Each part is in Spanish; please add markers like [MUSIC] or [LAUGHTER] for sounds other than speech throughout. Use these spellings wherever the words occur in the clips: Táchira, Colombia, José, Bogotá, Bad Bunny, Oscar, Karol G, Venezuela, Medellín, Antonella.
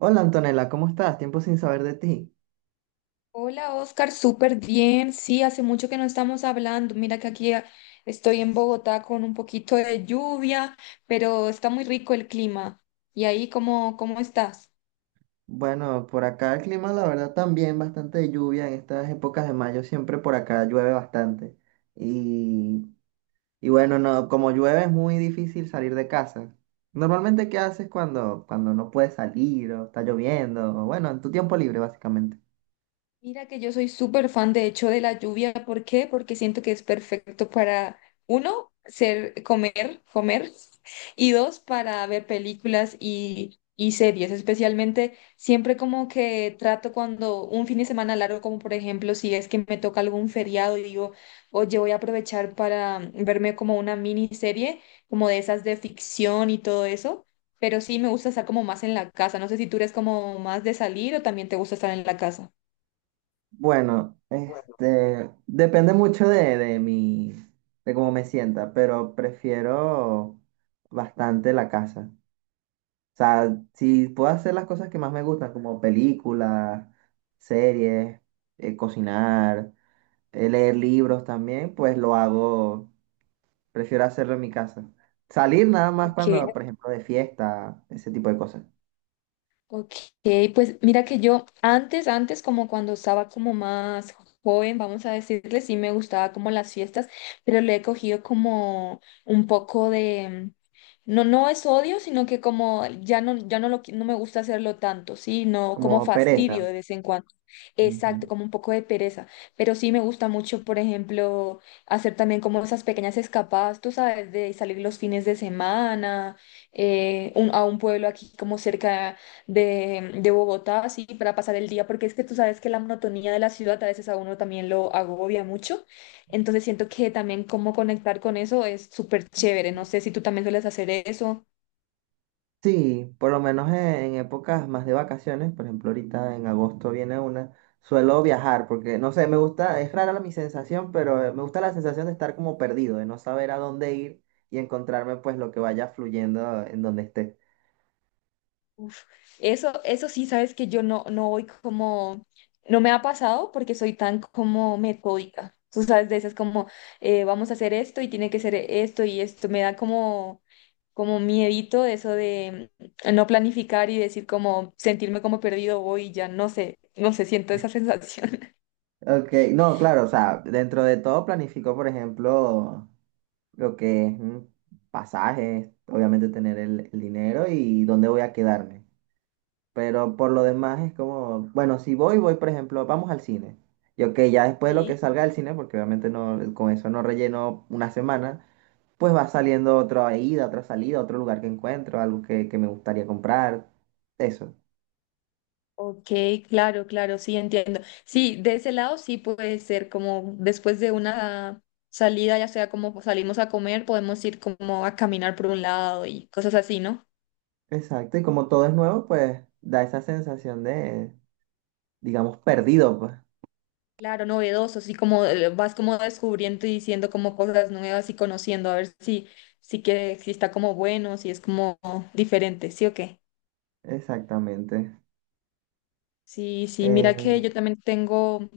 Hola Antonella, ¿cómo estás? Tiempo sin saber de ti. Hola Oscar, súper bien. Sí, hace mucho que no estamos hablando. Mira que aquí estoy en Bogotá con un poquito de lluvia, pero está muy rico el clima. ¿Y ahí cómo estás? Bueno, por acá el clima, la verdad, también bastante de lluvia. En estas épocas de mayo siempre por acá llueve bastante. Y, y bueno, no, como llueve es muy difícil salir de casa. Normalmente, ¿qué haces cuando no puedes salir o está lloviendo? O bueno, en tu tiempo libre, básicamente. Mira que yo soy súper fan, de hecho, de la lluvia. ¿Por qué? Porque siento que es perfecto para, uno, ser, comer, comer, [LAUGHS] y dos, para ver películas y series. Especialmente, siempre como que trato cuando un fin de semana largo, como por ejemplo, si es que me toca algún feriado y digo, oye, voy a aprovechar para verme como una miniserie, como de esas de ficción y todo eso. Pero sí me gusta estar como más en la casa. No sé si tú eres como más de salir o también te gusta estar en la casa. Bueno, depende mucho de cómo me sienta, pero prefiero bastante la casa. O sea, si puedo hacer las cosas que más me gustan, como películas, series, cocinar, leer libros también, pues lo hago, prefiero hacerlo en mi casa. Salir nada más Ok. cuando, por ejemplo, de fiesta, ese tipo de cosas, Ok, pues mira que yo antes como cuando estaba como más joven, vamos a decirle, sí me gustaba como las fiestas, pero le he cogido como un poco de, no, no es odio, sino que como no me gusta hacerlo tanto, sí, no, como como fastidio pereza. de vez en cuando. Exacto, Ujú. como un poco de pereza, pero sí me gusta mucho, por ejemplo, hacer también como esas pequeñas escapadas, tú sabes, de salir los fines de semana, a un pueblo aquí como cerca de Bogotá, así para pasar el día, porque es que tú sabes que la monotonía de la ciudad a veces a uno también lo agobia mucho. Entonces siento que también cómo conectar con eso es súper chévere. No sé si tú también sueles hacer eso. Sí, por lo menos en épocas más de vacaciones, por ejemplo, ahorita en agosto suelo viajar porque, no sé, me gusta, es rara mi sensación, pero me gusta la sensación de estar como perdido, de no saber a dónde ir y encontrarme pues lo que vaya fluyendo en donde esté. Uf, eso sí, sabes que yo no, no voy como, no me ha pasado porque soy tan como metódica. Tú sabes de esas como, vamos a hacer esto y tiene que ser esto y esto. Me da como miedito eso de no planificar y decir como, sentirme como perdido hoy, ya no sé, no sé, siento esa sensación. Ok, no, claro, o sea, dentro de todo planifico, por ejemplo, lo que es pasajes, obviamente tener el dinero y dónde voy a quedarme. Pero por lo demás es como, bueno, si voy, voy, por ejemplo, vamos al cine. Y ok, ya [LAUGHS] después de lo que Sí. salga del cine, porque obviamente no, con eso no relleno una semana, pues va saliendo otra ida, otra salida, otro lugar que encuentro, algo que me gustaría comprar. Eso. Ok, claro, claro, sí, entiendo. Sí, de ese lado sí puede ser como después de una salida, ya sea como salimos a comer, podemos ir como a caminar por un lado y cosas así, ¿no? Exacto. Y como todo es nuevo, pues da esa sensación de, digamos, perdido, pues. Claro, novedoso, sí, como vas como descubriendo y diciendo como cosas nuevas y conociendo, a ver si está como bueno, si es como diferente, ¿sí o qué? Exactamente. Sí, sí, mira que Eh, yo también tengo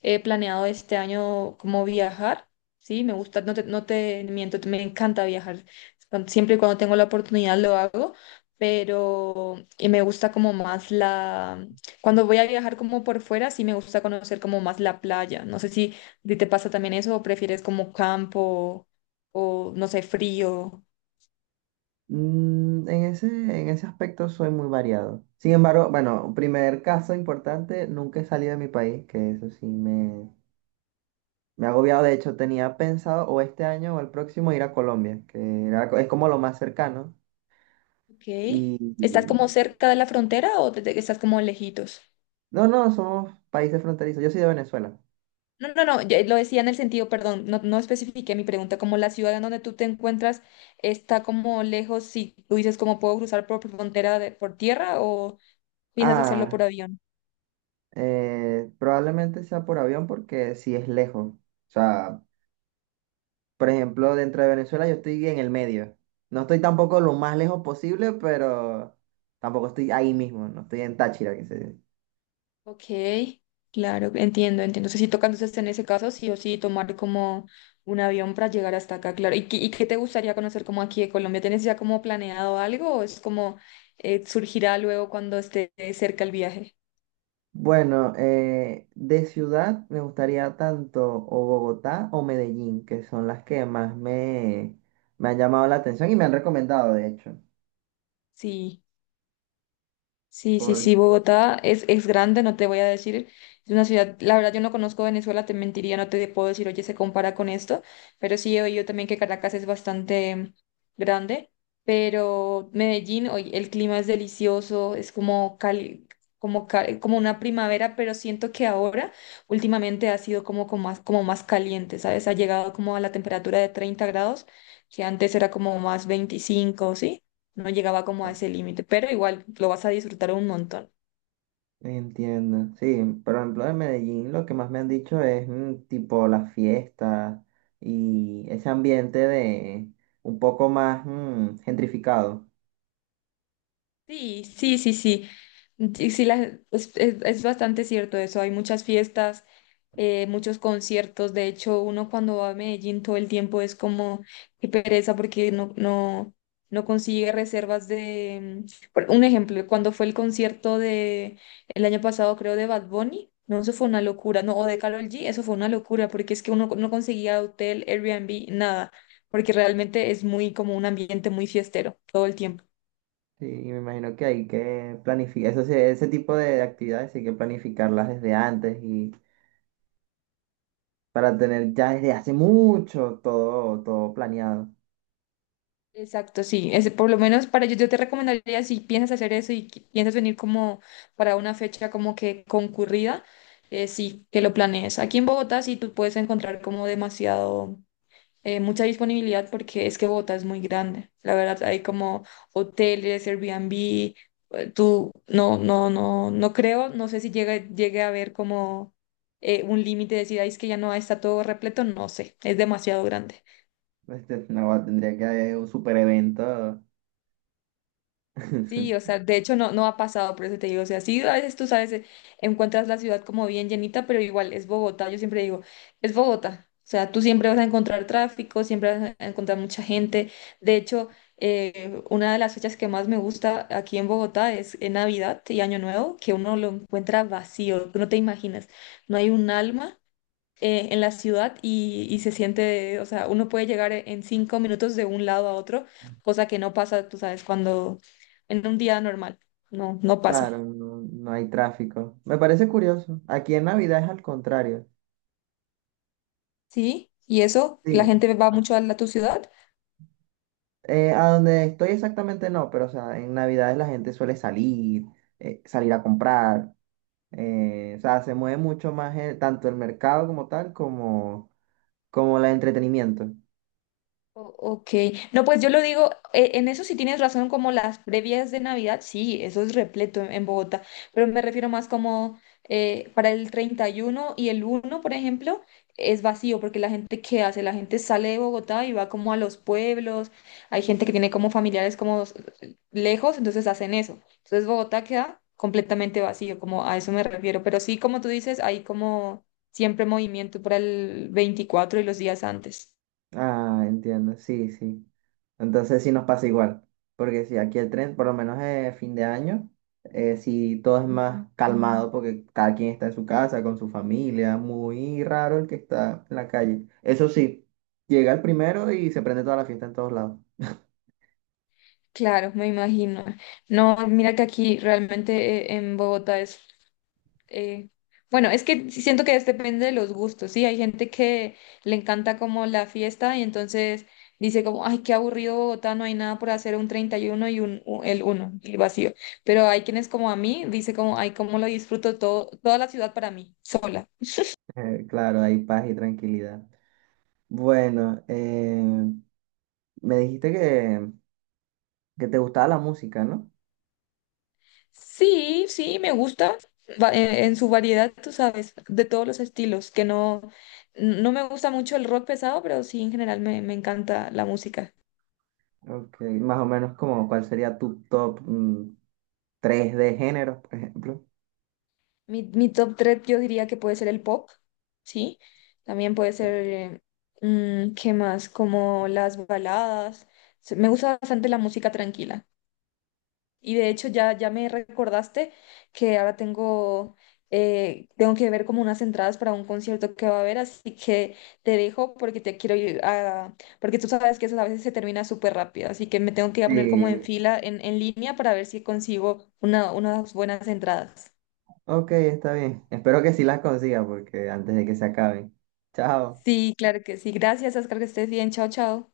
planeado este año como viajar, sí, me gusta, no te miento, me encanta viajar, cuan- siempre y cuando tengo la oportunidad lo hago, pero me gusta como más la, cuando voy a viajar como por fuera, sí me gusta conocer como más la playa, no sé si a ti te pasa también eso o prefieres como campo o no sé, frío. en ese aspecto soy muy variado. Sin embargo, bueno, primer caso importante, nunca he salido de mi país, que eso sí me ha agobiado. De hecho, tenía pensado o este año o el próximo ir a Colombia, es como lo más cercano. Ok, Y, ¿estás como y- cerca de la frontera o estás como lejitos? no, no, somos países fronterizos. Yo soy de Venezuela. No, no, no, yo lo decía en el sentido, perdón, no, no especifiqué mi pregunta, como la ciudad en donde tú te encuentras está como lejos, si tú dices cómo puedo cruzar por frontera por tierra o piensas hacerlo por Ah, avión. Probablemente sea por avión porque sí es lejos. O sea, por ejemplo, dentro de Venezuela yo estoy en el medio. No estoy tampoco lo más lejos posible, pero tampoco estoy ahí mismo, no estoy en Táchira, que se dice. Ok, claro, entiendo, entiendo. Entonces, si toca entonces en ese caso, sí o sí tomar como un avión para llegar hasta acá, claro. ¿Y qué te gustaría conocer como aquí de Colombia? ¿Tienes ya como planeado algo o es como surgirá luego cuando esté cerca el viaje? Bueno, de ciudad me gustaría tanto o Bogotá o Medellín, que son las que más me han llamado la atención y me han recomendado, de hecho. Sí. Sí, sí, Por, sí, Bogotá es grande, no te voy a decir, es una ciudad, la verdad yo no conozco Venezuela, te mentiría, no te puedo decir, oye, se compara con esto, pero sí he oído también que Caracas es bastante grande, pero Medellín, oye, el clima es delicioso, es como como una primavera, pero siento que ahora últimamente ha sido como, como más caliente, ¿sabes? Ha llegado como a la temperatura de 30 grados, que antes era como más 25, ¿sí? No llegaba como a ese límite, pero igual lo vas a disfrutar un montón. Entiendo, sí, por ejemplo, en Medellín lo que más me han dicho es tipo las fiestas y ese ambiente de un poco más gentrificado. Sí, sí, sí, sí. Y sí, es bastante cierto eso. Hay muchas fiestas, muchos conciertos. De hecho, uno cuando va a Medellín todo el tiempo es como qué pereza porque no consigue reservas de... por Un ejemplo, cuando fue el concierto de el año pasado, creo, de Bad Bunny, no, eso fue una locura. No, o de Karol G, eso fue una locura porque es que uno no conseguía hotel, Airbnb, nada, porque realmente es muy como un ambiente muy fiestero todo el tiempo. Sí, y me imagino que hay que planificar, eso sí, ese tipo de actividades hay que planificarlas desde antes y para tener ya desde hace mucho todo, todo planeado. Exacto, sí. Es, por lo menos para yo, yo te recomendaría si piensas hacer eso y piensas venir como para una fecha como que concurrida, sí, que lo planees. Aquí en Bogotá sí tú puedes encontrar como demasiado, mucha disponibilidad porque es que Bogotá es muy grande. La verdad, hay como hoteles, Airbnb, tú, no creo, no sé si llegue a haber como un límite de decir, "Ay, es que ya no está todo repleto, no sé, es demasiado grande". [LAUGHS] No, tendría que haber un super evento. Sí, o [LAUGHS] sea, de hecho no, no ha pasado, por eso te digo, o sea, sí, a veces tú sabes, encuentras la ciudad como bien llenita, pero igual es Bogotá, yo siempre digo, es Bogotá, o sea, tú siempre vas a encontrar tráfico, siempre vas a encontrar mucha gente, de hecho, una de las fechas que más me gusta aquí en Bogotá es en Navidad y Año Nuevo, que uno lo encuentra vacío, que no te imaginas, no hay un alma en la ciudad y se siente, o sea, uno puede llegar en 5 minutos de un lado a otro, cosa que no pasa, tú sabes, cuando en un día normal, no, no pasa. Claro, no, no hay tráfico. Me parece curioso. Aquí en Navidad es al contrario. Sí, y eso, la Sí. gente va mucho a la, tu ciudad. A donde estoy exactamente no, pero o sea, en Navidades la gente suele salir a comprar. O sea, se mueve mucho más tanto el mercado como tal como el entretenimiento. Ok, no, pues yo lo digo, en eso sí tienes razón, como las previas de Navidad, sí, eso es repleto en Bogotá, pero me refiero más como para el 31 y el uno por ejemplo, es vacío, porque la gente, ¿qué hace? La gente sale de Bogotá y va como a los pueblos, hay gente que tiene como familiares como lejos, entonces hacen eso, entonces Bogotá queda completamente vacío, como a eso me refiero, pero sí, como tú dices, hay como siempre movimiento para el 24 y los días antes. Ah, entiendo, sí, sí. Entonces sí nos pasa igual, porque si aquí el tren, por lo menos fin de año, si todo es más calmado porque cada quien está en su casa, con su familia, muy raro el que está en la calle. Eso sí, llega el primero y se prende toda la fiesta en todos lados. Claro, me imagino. No, mira que aquí realmente en Bogotá es, eh, bueno, es que sí siento que es- depende de los gustos, ¿sí? Hay gente que le encanta como la fiesta y entonces dice como, ay, qué aburrido Bogotá, no hay nada por hacer un 31 y uno y un, el uno, el vacío. Pero hay quienes como a mí, dice como, ay, cómo lo disfruto todo, toda la ciudad para mí, sola. Claro, hay paz y tranquilidad. Bueno, me dijiste que te gustaba la música, ¿no? Sí, sí, me gusta en su variedad, tú sabes, de todos los estilos, que no, no me gusta mucho el rock pesado, pero sí, en general me encanta la música. Ok, más o menos como cuál sería tu top 3 de géneros, por ejemplo. Mi top 3, yo diría que puede ser el pop, ¿sí? También puede ser, ¿qué más? Como las baladas. Me gusta bastante la música tranquila. Y de hecho ya me recordaste que ahora tengo, tengo que ver como unas entradas para un concierto que va a haber, así que te dejo porque te quiero ir a, porque tú sabes que eso a veces se termina súper rápido, así que me tengo que ir a poner como en Sí, fila, en línea para ver si consigo unas buenas entradas. ok, está bien. Espero que sí las consiga porque antes de que se acaben. Chao. Sí, claro que sí. Gracias, Oscar, que estés bien. Chao, chao.